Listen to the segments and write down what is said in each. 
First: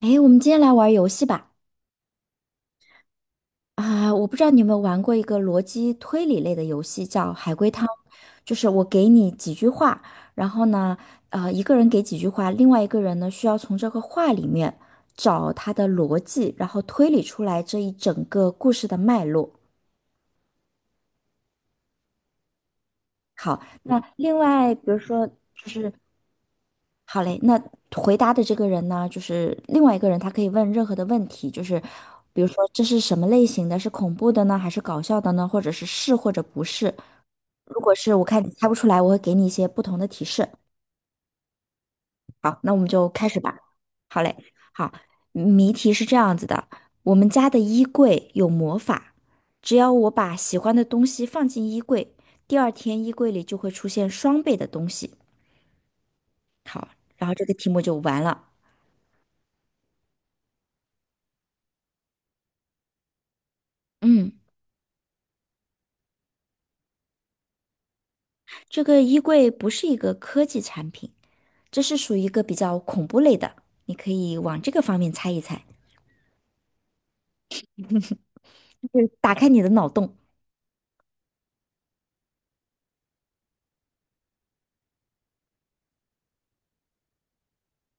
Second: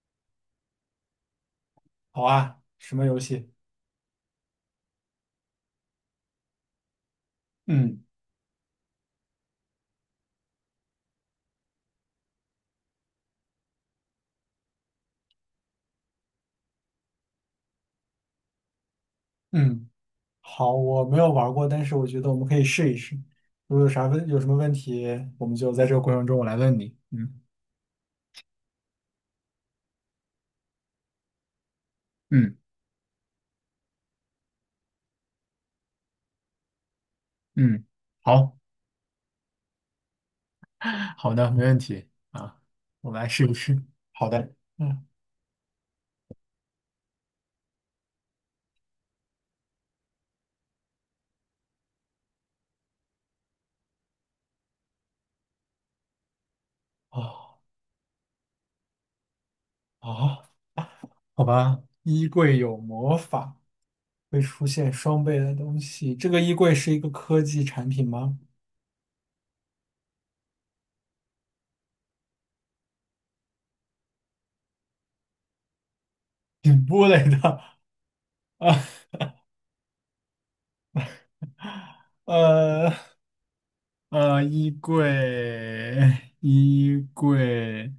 哎，我们今天来玩儿游戏吧。好啊，什么游戏？啊，我不知道你有没有玩过一个逻辑推理类的游戏，叫海龟汤。嗯就是我给你几句话，然后呢，一个人给几句话，另外一个人呢需要从这个话里面找他的逻辑，然后推理出来这一整个故事的脉络。嗯，好，我没有玩过，但是我觉得我们可以试一试。如果有那啥问，另有什么问外，比如题，说，我们就就在是这个过程中我来问你。好嘞，嗯那回答的这个人呢，就是另外一个人，他可以问任何的问题，就是比如说嗯这是什么类型的，是恐怖的呢，还是搞笑的呢，或者是或者不是。如嗯，果是我看你好 猜不出来，我会给你一些不同的提示。好的，没问题好，啊，那我们就我们开来始试一吧。试。好好嘞，的。好，嗯，谜题是这样子的：我们家的衣柜有魔法，只要我把喜欢的东西放进衣柜，第二天衣柜里就会出现双倍的东西，然后这个哦题目就完了。哦，好吧。衣柜有魔法，嗯。会出现双倍的东西。这个衣柜是一个科技产品吗？这个衣柜不是一个科技产品，这是属于一个比较恐怖类的，你可以往这个方面猜一猜，顶部类的啊，就是打开你的脑洞。呃，衣柜，衣柜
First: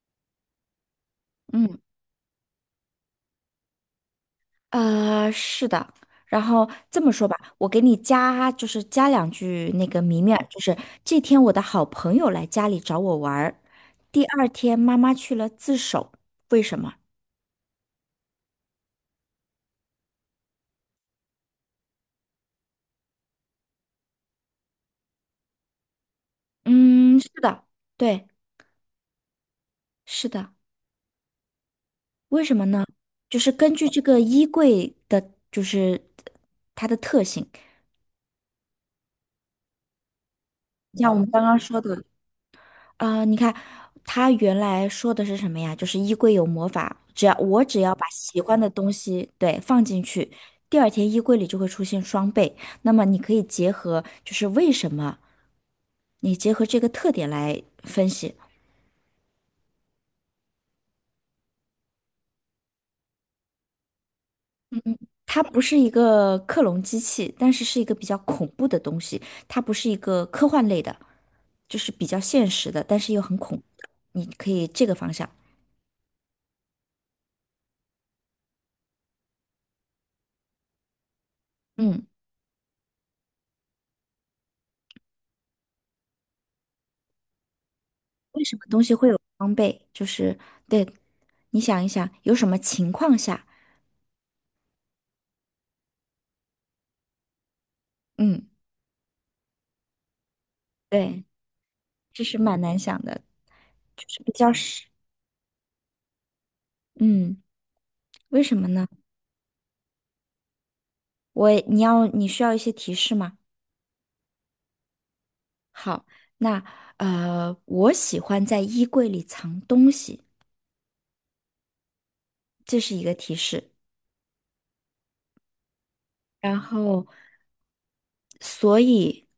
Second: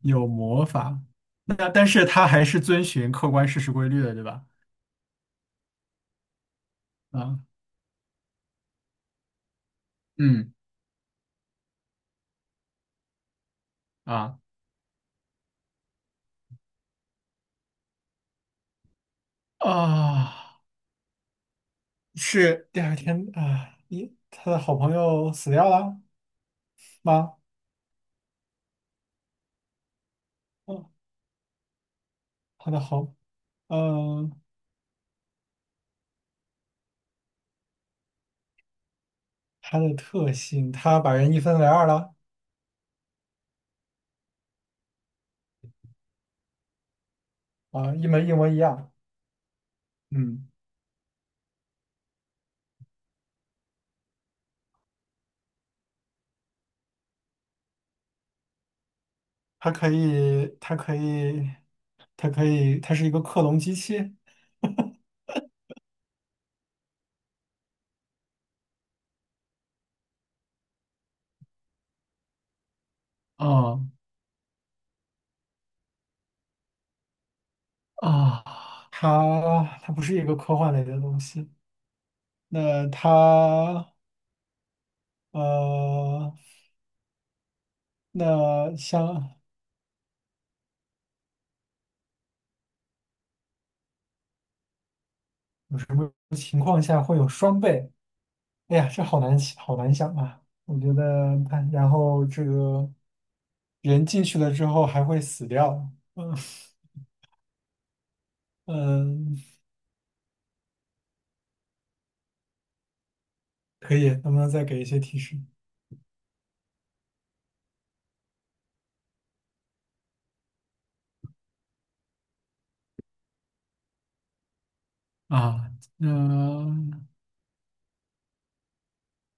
有魔法，那嗯，但是它还是遵循客观事实规律的，对吧？是的。然后这么说吧，啊我给你加，就是加两句那个谜面儿嗯就是这天我的好朋友来家里找我玩儿，第啊，二天妈妈去了自首，为什么？啊，是第二天啊，一他的好朋友死掉了嗯，是吗？的，对，是的，嗯，为什么他的呢？好，就是根据这个嗯，衣柜的，就是它的特性。他的特性，他像把我们人一刚刚分为说，二了啊、你看他原来说的是什么呀？就是衣柜有魔法，只要我啊，把一模一喜模一欢的东样。西对放进去，嗯，第二天衣柜里就会出现双倍。那么你可以结合，就是为什么你结合这个特点来分析。它可以，它可以，它可以，它是一个克隆机器。它不是一个克隆机器，但是是一个比较恐怖的东西。它不是一个科幻类的，就是比较现实的，但是又很恐怖哦的你可以这个方向，啊，它不是一个科幻类的东西。嗯。那它呃，为什么那东西会有像装备？就是对，你想一想，有什么情况下？有什么情况下会有双倍？嗯，哎呀，这好难想好难想啊！我觉对，得它，然这后是这蛮难个想的，就人是进比去较了之是，后还会死掉。嗯嗯，为什么呢？嗯，你要你需要一些提示吗？可以，能不能再给一些提示？好，那我喜欢在衣柜里藏东西，这是一个提示。啊，然后，嗯，所以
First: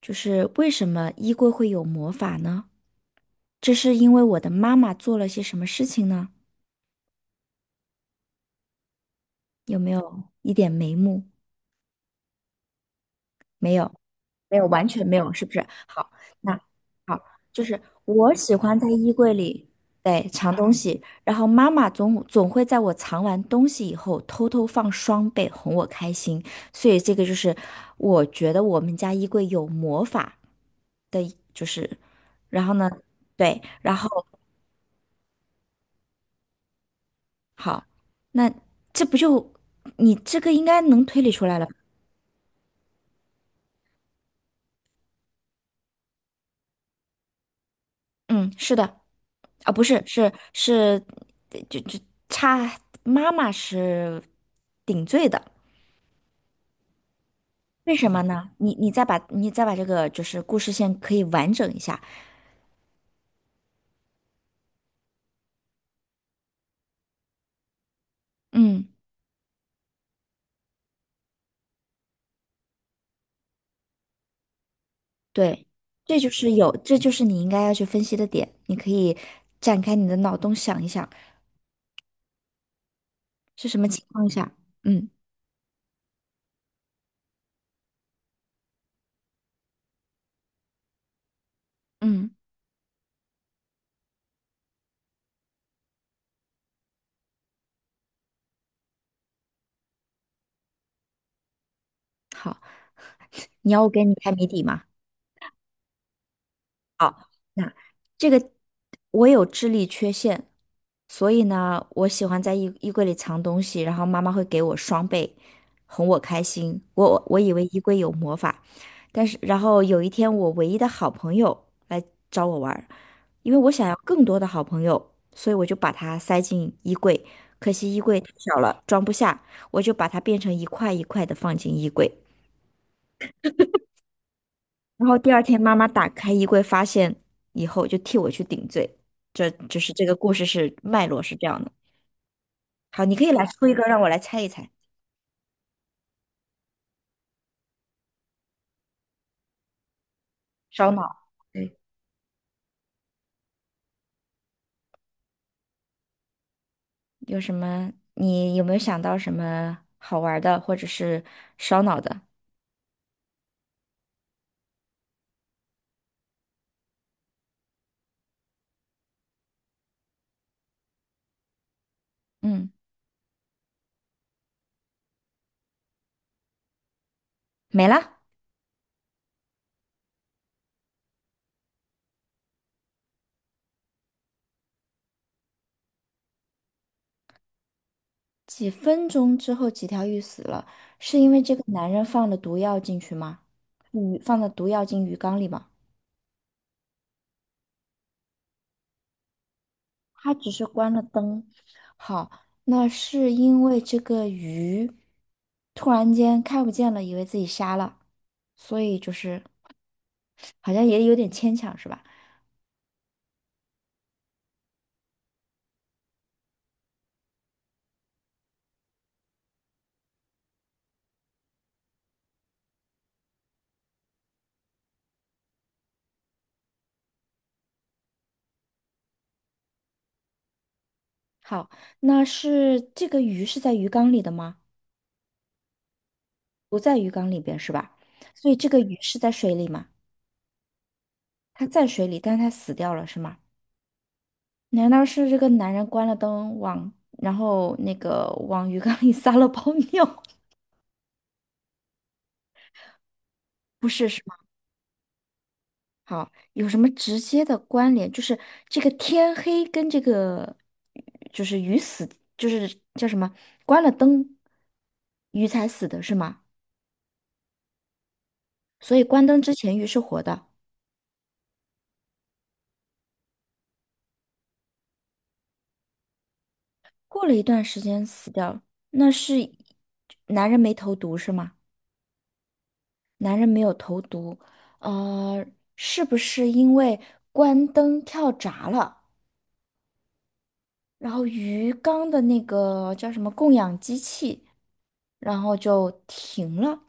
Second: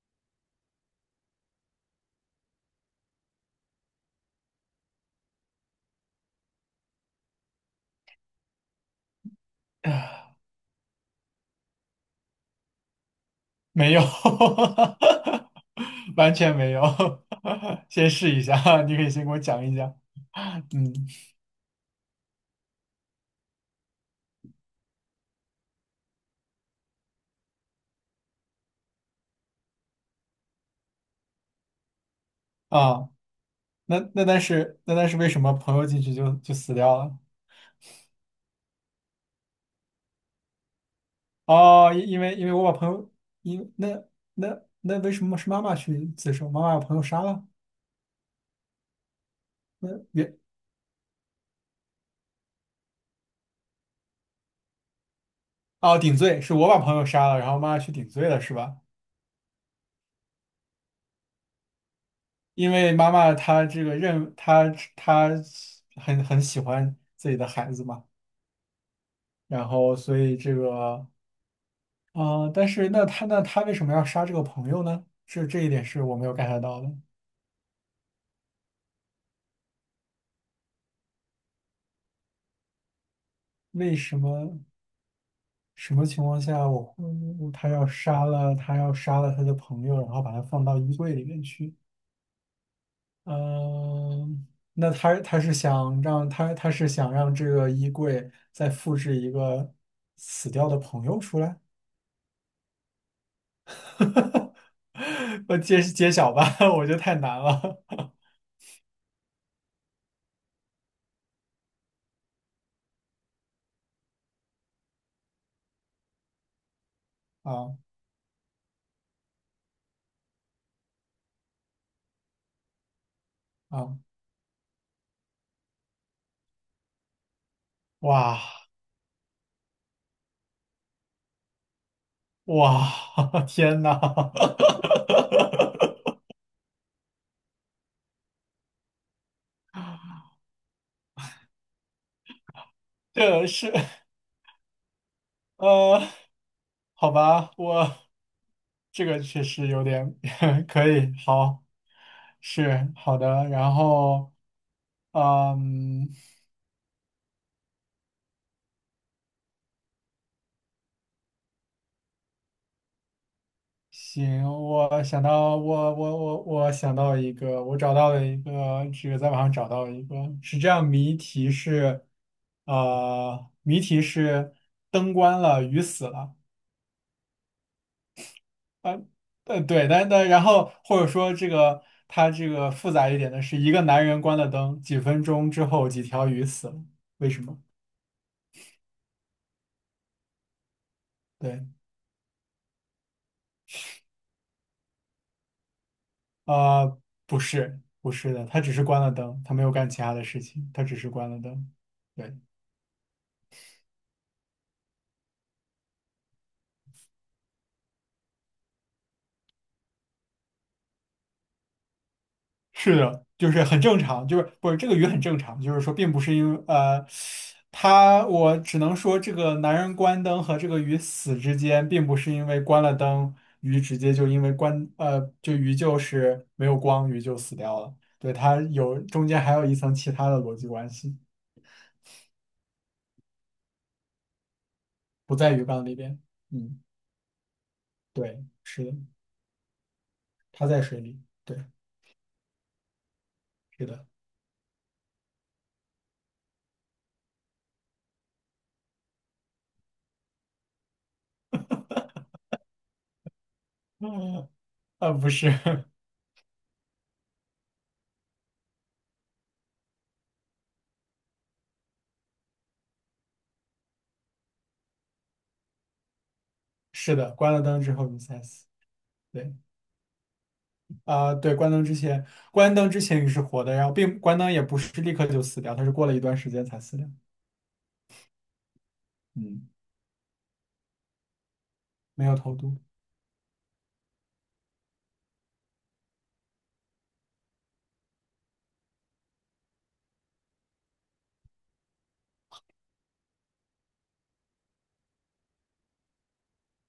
就是为什么衣柜会有魔法呢？这是因为我的妈妈做了些什么事情呢？有没 有一点眉目？没有。没有，没有，完全没有，是不是？好，完那全没有。好，就是 先我试一下，喜欢在你可以衣先给柜我讲里，一讲。对，藏东嗯西，然后妈妈总会在我藏完东西以后偷偷放双倍哄我开心，所以这个就是我觉得我们家衣柜有魔法的一就是，然后呢，啊，对，然那后但是为什么朋友进去就死掉了？好，那这不就这个应该能推理出来了吧哦，因为我把朋友，因那那那为什么是妈妈去自首？妈妈把朋友杀了？嗯，是的。啊，不那是，原是，就差妈妈是顶罪的，哦顶罪是我把朋友杀了，然后妈妈去为顶什么罪了呢？是吧？你再把你再把这个就是故事线可以完整一下，因为妈妈她这个认她她很很喜欢自己的孩子嘛，嗯，然后所以这个啊、但是那她为什么要杀这个朋友呢？这这对，一点是我这没就有 是 get 有，到的。这就是你应该要去分析的点，你可以展开你的脑洞想一想是什么为情什况下，么？嗯什么情况下我会他要杀了他的朋友，然后把他放到衣柜里面去？嗯，嗯，那他是想让这个衣柜再复制一个死掉的朋友出来？好，你要我给你开谜底吗？我揭晓吧，我觉得太难那了。这个我有智力缺陷，所以呢，我喜欢在衣柜里藏东西，然后妈妈会给我双倍，哄我开心。我 以为啊衣柜有魔法，但是然后有一天，我唯一的好朋友来找我玩儿，因为我想要啊！更多的好朋友，所以我就把它塞进衣柜。可惜衣柜太哇小了，装不下，我就把它变成一块一块的放进衣柜。哇！天呐，然后第二天妈妈 打开衣柜发现以后，就替我去顶罪。这就是这个故事是脉络是这样的。好，你可以来这出是一个让我来猜一猜，呃，好吧，我这个确实有点 可烧脑。以，好。对，是好的，然后嗯，有什么？你有没有想到什么好玩儿的，或者是烧脑的？行，我想到一个，我找到了一个，这个在网上找到一个，是这样，谜题是，嗯，谜题是灯关了，鱼死了，没了。呃对，但然后或者说这个它这个复杂一点的是，一个男人关了灯，几分钟之后几条鱼死了，为什么？几分钟之后，几条鱼死了，是因为这个对。男人放了毒药进去吗？鱼放了毒药进鱼缸里吗？呃，不是，不是的，他只是关了灯，他没有干其他的他事只是情，他关只了是关了灯。灯。好，对，那是因为这个鱼突然间看不见了，以为自己瞎了，所以就是好像也有点牵强，是吧？是的，就是很正常，就是不是这个鱼很正常，就是说并不是因为他我只能说这个男人关灯和这个鱼死之间，并不是因为关了灯，鱼直接就因为就鱼就是没有光，鱼就死掉了。对，它有中间还有一层其他的逻辑关系，好，那是这个鱼是在鱼缸里的吗？不在鱼缸里边。不嗯，在鱼缸里边是吧？对，所以这个是的，鱼是在水里吗？它在水里。它对，在水里，但是它死掉了是吗？是的。难道是这个男人关了灯往，然后那个往鱼缸里撒了泡尿？不是，是。嗯，啊不是，好，有什么直接的关联？就是这个天黑跟这个，就是鱼死，就是叫什么？关了灯，鱼才死的是吗？是的，关了灯之后你才死。所以关灯之对，前鱼是活的，啊、对，关灯之前，关灯之前你是活的，然后并关灯也不是立刻就死掉，它是过了一段时间才死掉。过了一段时间死掉，那是嗯，男人没投毒是吗？没有投毒。男人没有投毒，呃，是不是因为关灯跳闸了，然后鱼缸的那个叫什么供氧机器，然后就停了？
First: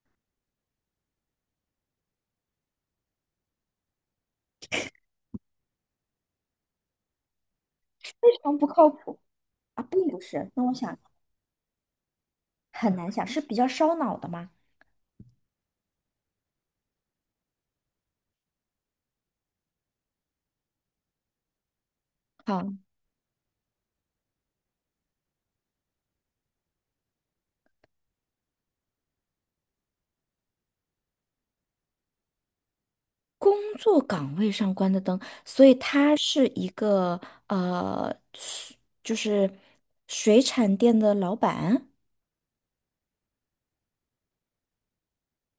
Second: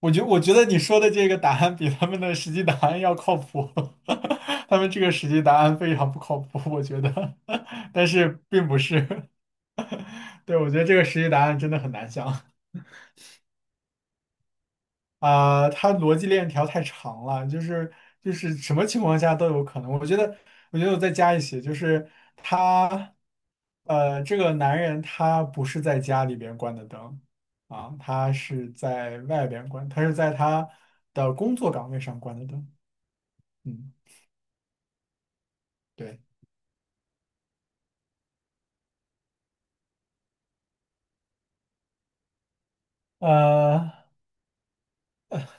我觉得你说的这个答案比他们的实际答案要靠谱，他们这个实际答案非常不靠谱，我觉得，但是嗯，不并不靠谱是。啊，并不 是。对，那我我觉得这想个实际答案真的很难想。很难想，是比较烧脑的吗？啊、他逻辑链条太长了，就是就是什么情况下都有可能。我觉得，我觉得我再加一些，就是好，他，这个男人他不是在家里边关的灯啊，他是在外边关，他是在他的工作岗位上关的灯。工嗯，作岗位上关的灯，所以他对，是一个水就是水产店的老板，呃，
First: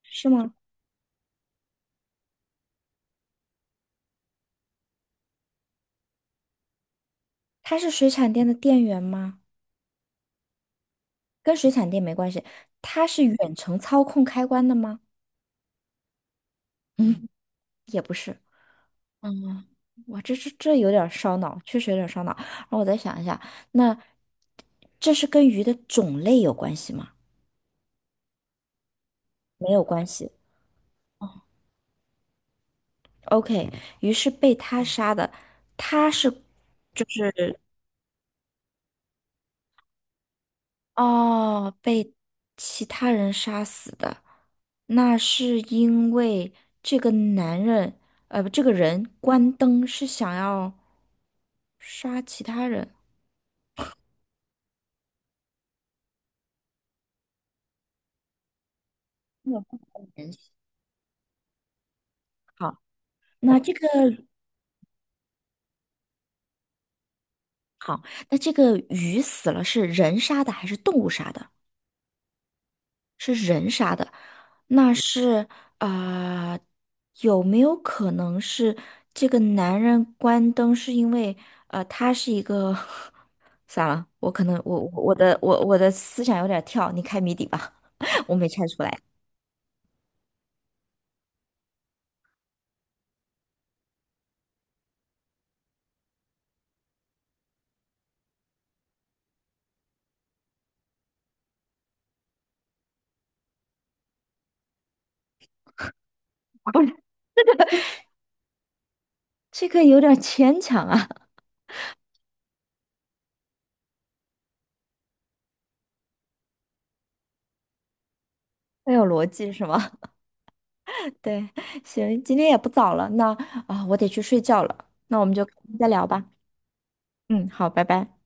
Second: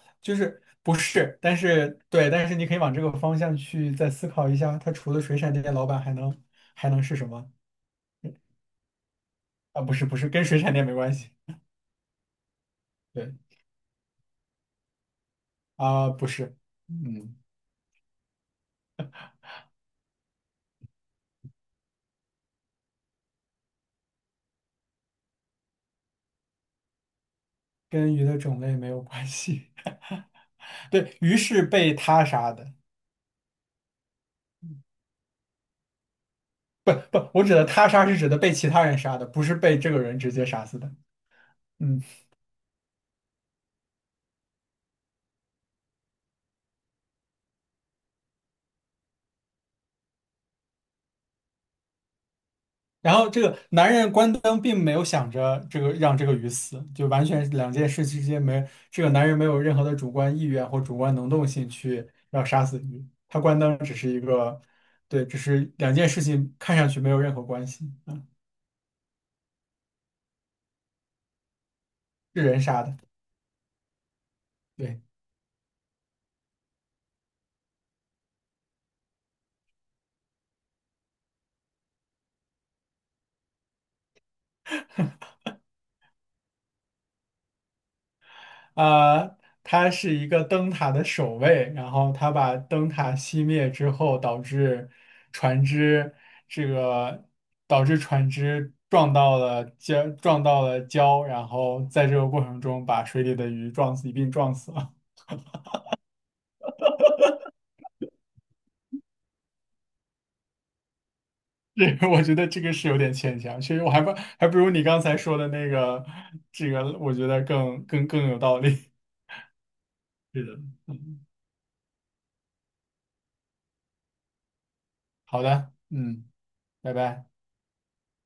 是就吗？是不是，但是对，但是你可以往这个方向去再思考一下，他除了水产店老板还能还能是什么？他是水产店的店员吗？啊，不是不是，跟水产店没关系。跟水产店没关系，他是对。远程操控开关的吗？啊、不是，嗯，嗯，也不是。嗯，哇，这这有点儿烧脑，确实有点儿烧脑。然后我再想一下，那这是跟鱼的种类有关系吗？跟鱼的种类没有关系。没有关系。对，鱼是被他杀的，OK，于是被他杀的，他是不就不，我指是的他杀是指的被其他人杀的，不是被这个人直接杀死的。哦，嗯，被其他人杀死的，那是因为这个男人，不这个人关灯是想要杀其他人。然后这个男人关灯并没有想着这个让这个鱼死，就完全两件事之间没，这个男人没没有任何的主人观意愿或主观能动性去要杀好，死鱼，他关那这灯个只是一个，对，只是两件事情看上去没有任何关系好，啊，那这个鱼死了是人杀的还是动物杀的？是人杀的。是人杀的，那对。是啊、呃有没有可能是这个男人关灯是因为他是一个 算了，我可能我的思想有点跳，你开谜底吧，我没猜出来。啊，他是一个灯塔的守卫，然后他把灯塔熄灭之后，导致船只这个导致船只撞到了礁，撞到了礁，然后在这个过程中把水里的鱼撞死，一并撞死了。不是这个有点牵强啊，这个我觉得这个是有点牵强，其实我还不还不如你刚才说的那个，这个我觉得更更更有道理。要 有逻辑是吗？是的，嗯，对，行，今天也不早了，那啊、我得去睡觉了，那我们好就的，再聊吧。嗯，拜拜。嗯，好，拜拜。